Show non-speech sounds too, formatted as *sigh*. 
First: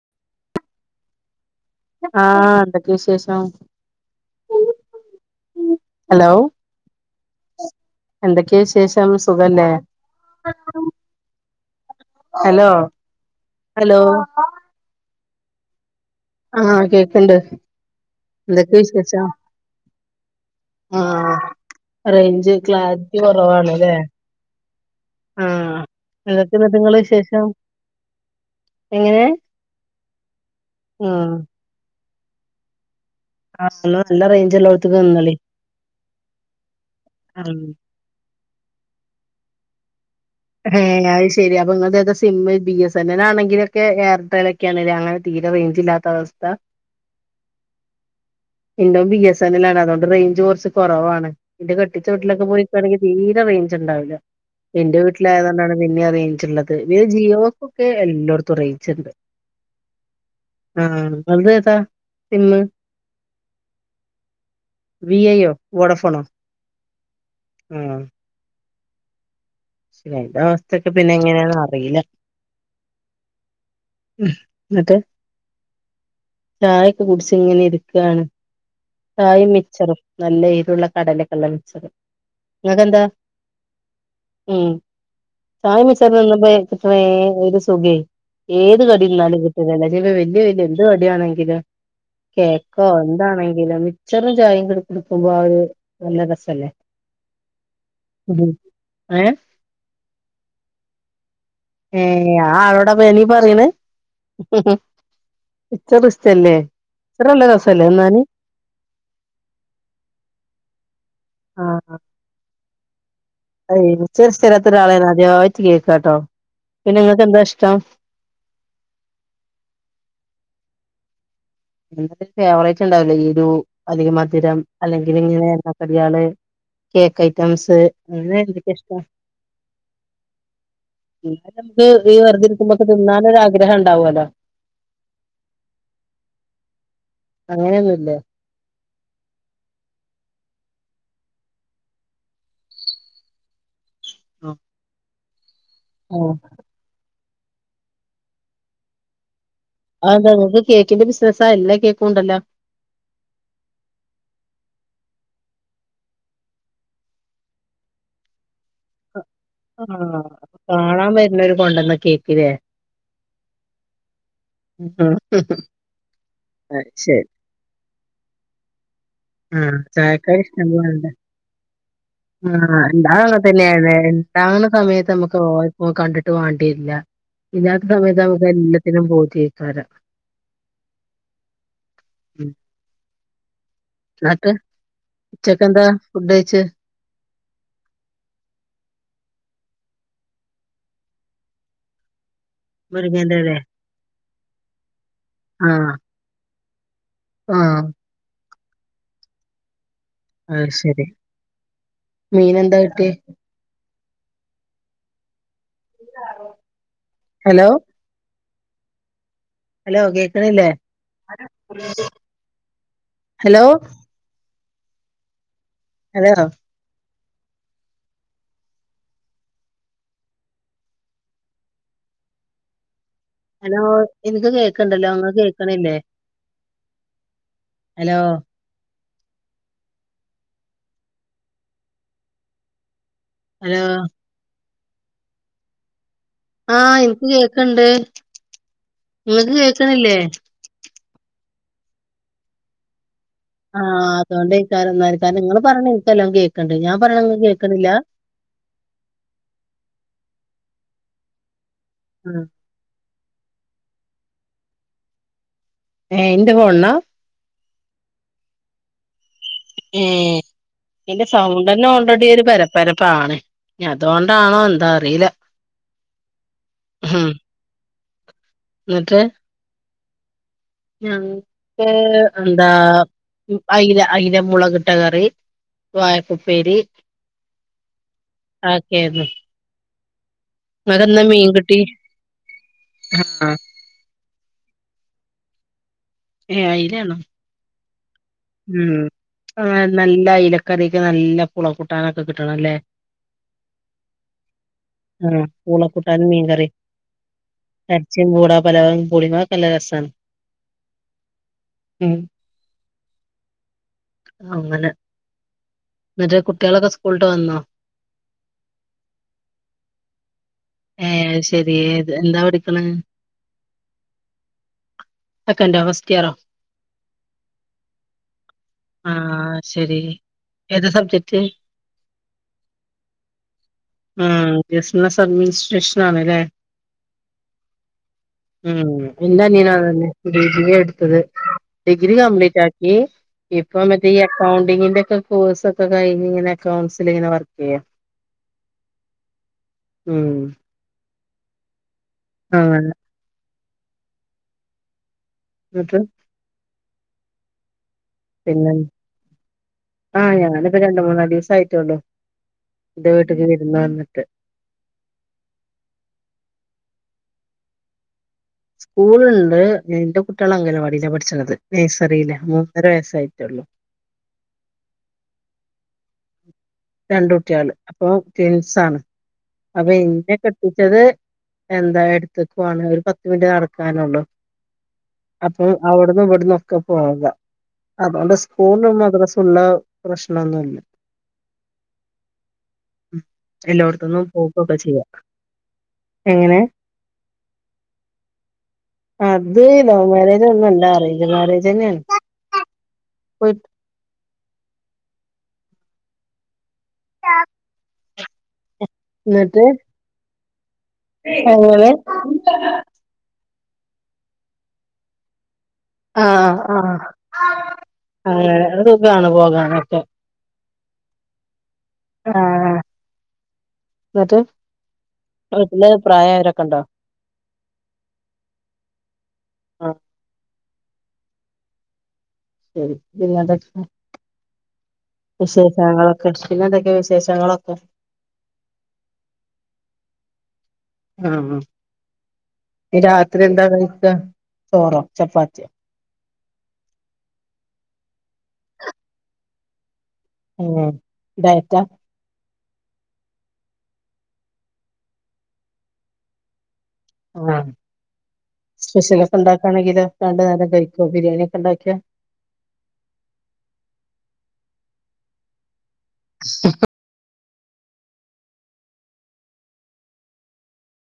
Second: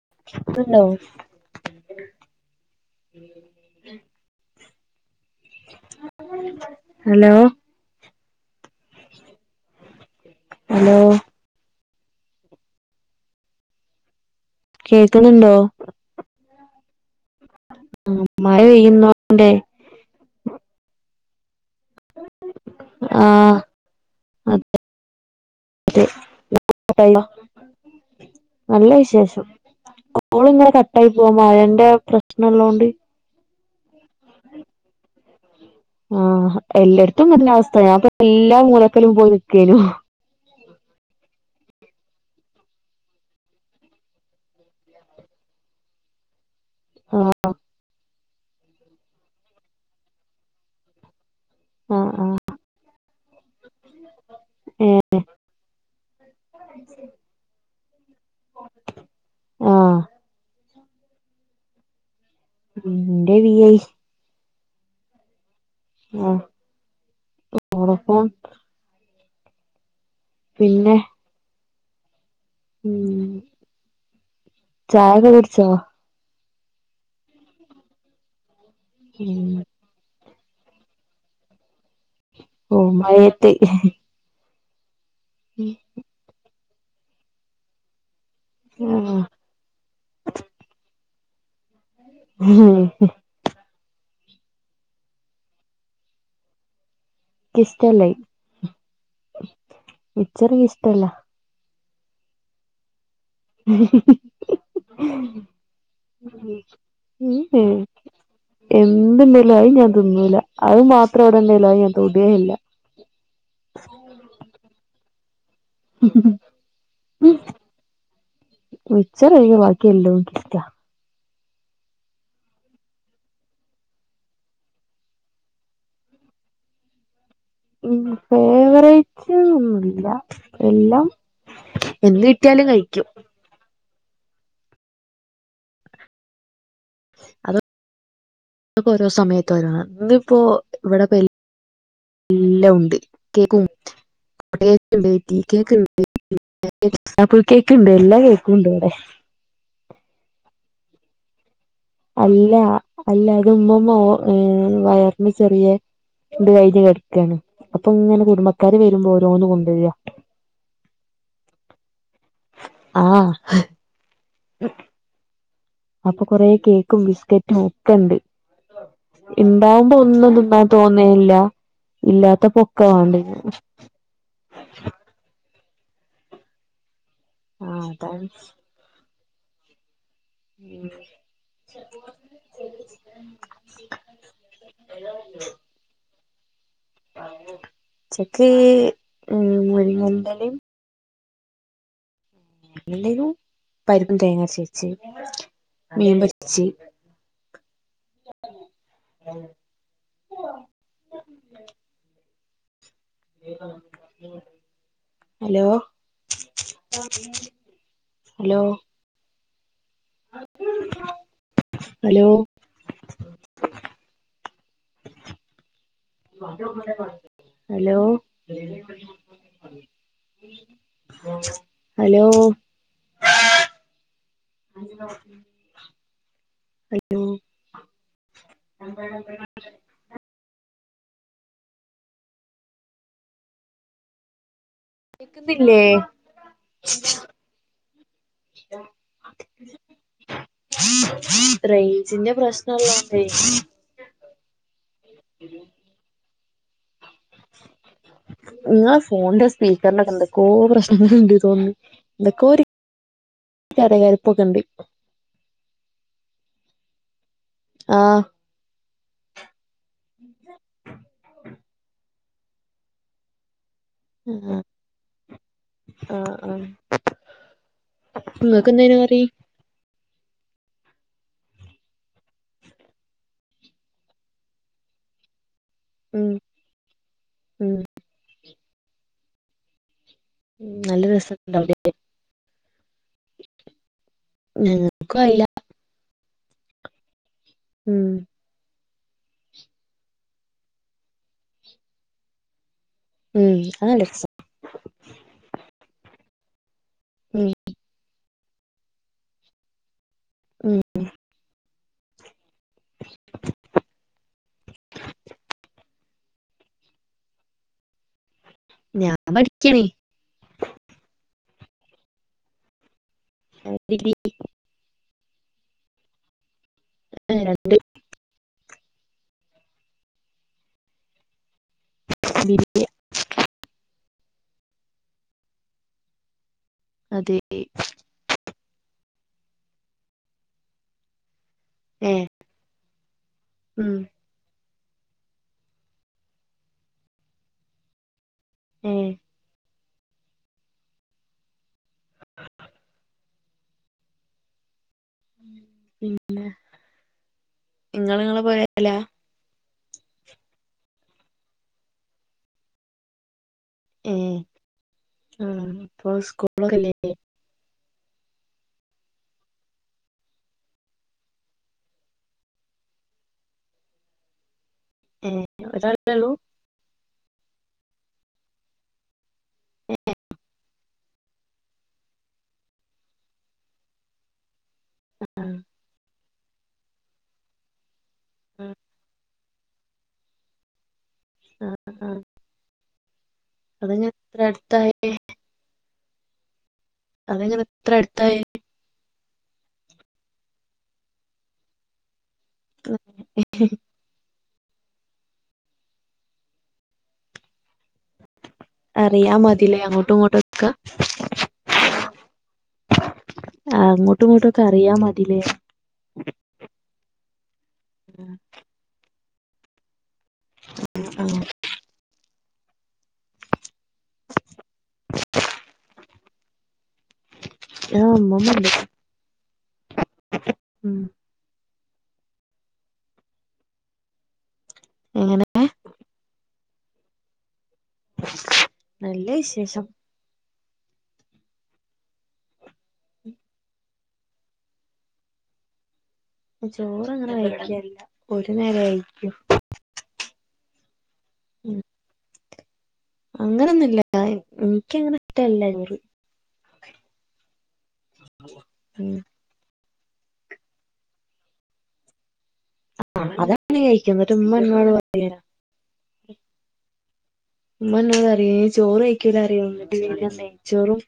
*unintelligible* ആഹ് എന്തൊക്കെ വിശേഷം? Hello hello എന്ത ക്കെ ശേഷം സുഖല്ലെ? ഹലോ ഹലോ ഹലോ കേക്ണ് ണ്ടോ? ആ കേക്ക്ണ്ട് മഴ എന്തെക്കെ വിശേഷം? പെയ്യുന്നോണ്ടേ ആ റേഞ്ച് ക്ലാര്റ്റി ആഹ് കൊറവാണ് ലെ? ആ അതെ ന്തൊക്കെ ന്നട്ട് ങ്ങളെ കട്ടായോ വിശേഷം? നല്ല എങ്ങനെ വിശേഷം. കോൾ ങ്ങനെ കട്ടായി പോ ഉം മയന്റെ പ്ര നല്ലോണ്ട് ആഒന്ന് നല്ല റേഞ്ച്ള്ളോട്ത്ത്ക്ക് നിന്നോളി. മ്മ്. എല്ലട്ത്തും ഇങ്ങൻതന്നെ ഉം അവസ്ഥ. ഞാൻ പ്പൊ എല്ലാ മൂലക്കലും പോയ് നിക്കേനു. ങ്ങേ, അത് ശരി. അപ്പൊ നിങ്ങക്ക് ഏതാ sim? B S N L ആണെങ്കിലൊക്കെ, എയർടെൽ ക്കെ ആണ്ല്ലേ? അങ്ങനെ ഇവിടെ റേഞ്ചില്ലാത്ത അവസ്ഥ അ ആ. എന്തും ബി എസ് എൻല് ആണ് അതുകൊണ്ട് റേഞ്ച് കോറച്ച് കുറവാണ്. എന്റെ കെട്ടിച്ച ആഹ് ആഹ് വീട്ടിലൊക്കെ പോയ്ക്കാണെങ്കി തീരെ റേഞ്ച്ണ്ടാവ്ല്ല. എന്റെ ഏഹ് വീട്ടി അതോണ്ടാണ് പിന്നെ റെയ്ന്ജ്ള്ളക്. ബേ ജിയോക്ക് ഒക്കെ എല്ലായിടത്തും റേയിഞ്ച്ണ്ട് ആ ആ. തന്റെ ഏതാ? സിമ്മ് ഉം. ന്റെ വി. ഐ. വി. ഐ യോ? വോടാഫോണോ? ആഹ് ആ. വോഡഫോൺ *unintelligible* അവസ്ഥക്കെ പിന്നെ എങ്ങനെയാണെന്ന് അറിയില്ല. ഉം. ഉം എന്നിട്ട് ചായക്കെ കുടിച്ചോ? ചായൊക്കെ കുടിച്ച് ഇങ്ങനെ ഇരിക്കാണ്. ചായിം ഉം മിച്ചറൂം. നല്ല എരുള്ള, കടലൊക്കെള്ള മിച്ചർ. ഓ മഴത്ത് ഉം. ചായിം, മിച്ചറും, തിന്നുമ്പോ കിട്ടണ ഏ ഒരു സുഖേ ഏത് ആഹ് കടിന്നാലും കിട്ടുന്നല്ല. ഇഞ്പ്പൊ വലിയ, വലിയ എന്ത് കടിയാണെങ്കിലും. കേക്കോ, എന്താണെങ്കിലും. മിച്ചറും, ചായിം കൂടെ കുടിക്കുമ്പോ ആ ഒരു നല്ല രസല്ലേ? ക്ക് ഷ്ട്ടല്ലേയ്, ഉം. ഏഹ് മിച്ചർ ക്ക്ഷ്ടല്ല. ഏ, ആ ആളോടപ്പോ ഞാനീ പറീണ്. മിച്ചർ ഇഷ്ടല്ലേ? മിച്ചർനല്ല രസല്ലേ തിന്നാന്? എന്തുണ്ടാലുംഅയ് ഞാൻ തിന്നൂല. അത് മാത്രം അവിടെ ണ്ടേൽ അയ് ഞാൻ തൊടേല്ല. അയ്, മിച്ചർ ഇഷ്ടല്ലാത്തൊരാളെ ഞാൻ ആദ്യായി ച് കേക്കാട്ടോ. പിന്നെ ങ്ങക്ക്ന്താ ഇഷ്ടം? മിച്ചർ ഒഴിഞ് ബാക്കി എല്ലൊം ക്കിഷ്ടാ. എന്തെങ്കിലും ഫേവറേറ്റ് ഉണ്ടാവില്ലേ? എരു, അല്ലയ് മധുരം, അല്ലെങ്കി ങ്ങനെ എണ്ണാക്കടിയാള്? കേക്കെയ്. ഉം. ഫേവറേറ്റ് ഒന്നുംല്ല. എല്ലാം. പിന്നെ നമക്ക് ഈ എന്ത് കിട്ടിയാലും വെറുതെരിക്കുമ്പൊക്ക കഴിക്കും തിന്നാനൊരാഗ്രഹ *unintelligible* ണ്ടാവോലോ? അതൊക്കെ ഓരോ സമയത്ത് ഓരോന്നാ. ഇന്ന്പ്പോ, ഇവിടെപ്പം എ *inaudible* എല്ലാം ഉണ്ട്. കേക്കും *unintelligible* കേക്ക് ണ്ട്. ആഹ് *unintelligible* ഡബിൾ കേക്ക് ഇണ്ട്. എല്ലാ കേക്കുണ്ട് വിടെ. അതെന്താ? ങ്ങക്ക് കേക്കിന്റെ ബിസിനസ്സാ? എല്ലം അല്ല, അല്ല. ഇത് ഇമ്മുമ്മ ഓ ഏ *unintelligible* ഉമ്മി ചെറിയ *unintelligible* കഴിഞ്ഞ് കെട്ക്കാണ്. അപ്പൊ ഇങ്ങനെ കുടുംബ ക്കാര് വെരുമ്പോ ഓരോന്ന് കൊണ്ടെരാ. ആഹ് കാണാൻ വരുന്നോര് കൊണ്ടന്ന കേക്കില്ലേ ആ *unintelligible* ആ *unintelligible* അപ്പൊ കൊറേ കേക്കും, ബിസ്കറ്റും ഒക്കെ ഇണ്ട്. ആഹ് ഇണ്ടാവുമ്പോ ഒന്നും തിന്നാൻ തോന്നേല്ല. ആ. ണ്ടാവുമ്പോ അങ്ങൻതന്നെണ്. ഇണ്ടാവണ സമയത്ത് നമ്മുക്ക് *unintelligible* ഓ കണ്ടിട്ട് വാണ്ടിര്ല. ആഹ് ഇലാത്ത സമയത്ത് അതാണ് നമുക്ക് എല്ലാത്തിനും പൂതിയെയ്ക്കാരം. ഉം. ഉം ന്നട്ട് *unintelligible* ഉച്ചക്കെന്താ ഫുഡ് കഴിച്ച് *unintelligible* ഉച്ചക്ക് ഉം മുരിങ്ങന്റെലിം മുരിങ്ങന്റെലയാ തേങ്ങരച്ച്വെച്ച് മീൻ പൊരിച്ച് ആം *inaudible* അയ് ശരി. മീനെന്തെയിടെ? *unintelligible* ഹലോ? Hello *inaudible* hello? ഹലോ? കേക്കണില്ലേ? Hello *inaudible* hello? Hello hello hello hello എനിക്ക് കേക്കണ്ടല്ലോ ങ്ങ കേക്കണില്ലേ ഹലോ ഹലോ *unintelligible* ഹലോ കേക്ക്ന്നില്ലേ ആ എനിക്ക് കേക്കണ്ട് ഇങ്ങക്ക് കേക്കണില്ലേ *inaudible* റേയ്ഞ്ചിന്റെ പ്രശ്നല്ലോണ്ടേ അതൊണ്ടേക്കാരം കാരണം നിങ്ങള് പറേണേ ഇനക്കെല്ലാം കേൾക്കണ്ട് ഞാൻ പറേണേ ങ്ങക്ക് കേക്കണില്ല ങ്ങളെ ഫോണിന്റെ സ്പീക്കറിനൊക്കെ എന്തൊക്കോ പ്രശ്നങ്ങളുണ്ട്ന്ന് തോന്ന്ണ് എന്തൊക്കോര് കരകരെപ്പൊക്കെണ്ട് ഏ എന്റെ ഫോണ് ന്നാ ആ ഏ ന്റെ സൗണ്ട് തന്നെ ഓൾറെഡി ഒരു പരപ്പരപ്പാണ് ഇഞ് അതുകൊണ്ടാണോ എന്താറിയില്ല മ് നിങ്ങക്കെന്തേനു കറി ഞങ്ങ്ക്ക് എന്താ അയ്ല അയ്ല മുളകിട്ട കറി ഉം വായക്കുപ്പേരി ഉം ആക്കെയരുന്നു ഉം നല്ല വടെന്ന് രസണ്ടാവുലേ മീൻകിട്ടി ആ ഞങ്ങക്കും അയില ഏ അയിലണോ ഉം ഉം നല്ല അയ്ലക്കറിക്ക് നല്ല പുള കൂട്ടാനൊക്കെ കിട്ടണല്ലേ ഉം അത് നല്ല രസാ തൻമീങ്കറി ഉം എറച്ചീം പൂള പലവകിം പൂളീം അതൊക്ക ല്ല രസാണ് ഉം ഉം അങ്ങനെ മറ്റേ കുട്ടികളൊക്കെ സ്കൂളിട്ട് വന്നോ ഞാൻ പഠിക്കണീ ഏ അയ് ശെരി എ എന്താ പഠിക്കണ് ഡിഗ്രി സെക്കന്റോ ഫസ്റ്റ് ഇയറോ അല്ല തെഡ് ആ ശരി ഏതാ സബ്ജക്റ്റ് *unintelligible* ഉം ബിസ്നസ് അഡ്മിനിസ്ട്രേഷൻ ആണല്ലേ അതെ ഉം ന്റെ അനിയനും അതന്നെ ഡിഗ്രിയാ എടുത്തത് ഡിഗ്രി ഏഹ് കംപ്ലീറ്റാക്കി ഇപ്പ ഉം മറ്റേ ഈ അക്കൗണ്ടിങ്ങി തൊക്കെ കോഴ്സോക്കെ കഴിഞ്ഞ് ഇങ്ങനെ അകൗൺസിലിങ്ങനെ വർക്ക് ചെയ്യാ ഉം ഉം ആഹ് അല്ല ന്നട്ട് ഇങ്ങള് ഇങ്ങളെ പൊരേലാ. ആഹ ഞങ്ങളിപ്പോ രണ്ട് മൂന്നാലീസായിട്ടള്ളു ഇ വീട്ടക്ക് ഏഹ് ആഹ് പ്പൊ സ്കൂളൊക്കല്ലേല്ലെ സ്കൂളുണ്ട് എന്റെ കുട്ടികളങ്ങനവാടിയില പഠിച്ചണത് നേഴ്സറിയില മൂന്നര വയസ്സായിട്ടുള്ളൂ *inaudible* ഏഹ് ഒരാളേ ള്ളൂ. രണ്ട് കുട്ട്യാള്, അപ്പൊ ട്വിൻസാണ്. അപ്പൊ ഇന്നെ കെട്ടിച്ചത് എന്താ എട്ത്തുക്കുവാണ് ഒരു പത്ത് മിനിറ്റ് നടക്കാനൊള്ളു. ആഹ് അപ്പൊ അവിടന്നും ഇവട്ന്നും ഒക്കെ പോകാ. അതോണ്ട് ആഹ് സ്കൂൾനും മദ്രസും ഉള്ള പ്രശ്നൊന്നുല്ല. ഉം അതെങ്ങനെ എല്ലോട്ത്തുന്നും ഇത്ര പോകൊക്കെ ചെയ്യാ. അടുത്തായേ എങ്ങനെ? അതെങ്ങനെ ഇത്ര അടുത്തായെ? അത് ലവ് മാരേജ് ഒന്നും അല്ല. അറേഞ്ച് മാരേജന്നേണ്. *unintelligible* അറിയാം മതി ല്ലേ അങ്ങോട്ടും ഇങ്ങോട്ടും ഒക്ക. എങ്ങനെ. ആ അങ്ങോട്ടും ഇങ്ങോട്ടു ഒക്കെ അറിയാ മതി ലേ? ആഹ് ആഹ് അങ്ങനെ സുഖാണ് പോകാനൊക്കെ. മം ആഹ് ആഹ് ന്നട്ട് വീട്ടില് പ്രായായോരൊ ക്കെണ്ടോ? ആഹ് ഉമ്മമ്മ ണ്ട്. ആഹ് ഉം ശരി. പിന്നെന്തൊക്കെ എങ്ങനെ വിശേഷങ്ങളൊക്കെ? പിന്നെന്തൊക്കെ വിശേഷങ്ങളൊക്കെ? നല്ല വിശേഷം. ആഹ് മം ഞ് രാത്രി എന്താ കഴിക്കാ ചോറോ ചപ്പാത്തിയോ? ചോറ് അങ്ങനെ കഴിക്കേല്ല ഒരു നേരേ കഴിക്കൂ. ഉം ഡയറ്റാ? ഉം അങ്ങനൊന്നുല്ല. ഇൻക്കങ്ങനെ ഇഷ്ടല്ല ചോറ്. ആഹ് ഉം സ്പെഷ്യല് ഒക്കെ ഉണ്ടാക്കാണെങ്കിലൊ. രണ്ട് നേരം കഴിക്കോ ബിരിയാണിയൊക്കെ ഉണ്ടാക്കിയാ. ആ അതാണെ കഴിക്കും ഇന്നട്ടുമ്മ ന്നോട് പറയാ. *unintelligible* ഉമ്മ ഇന്നോട് പറിം യ് ചോറ് കയിക്കൂല പർയും ഇന്നട്ട് പിന്നെ നെയ്ച്ചോറും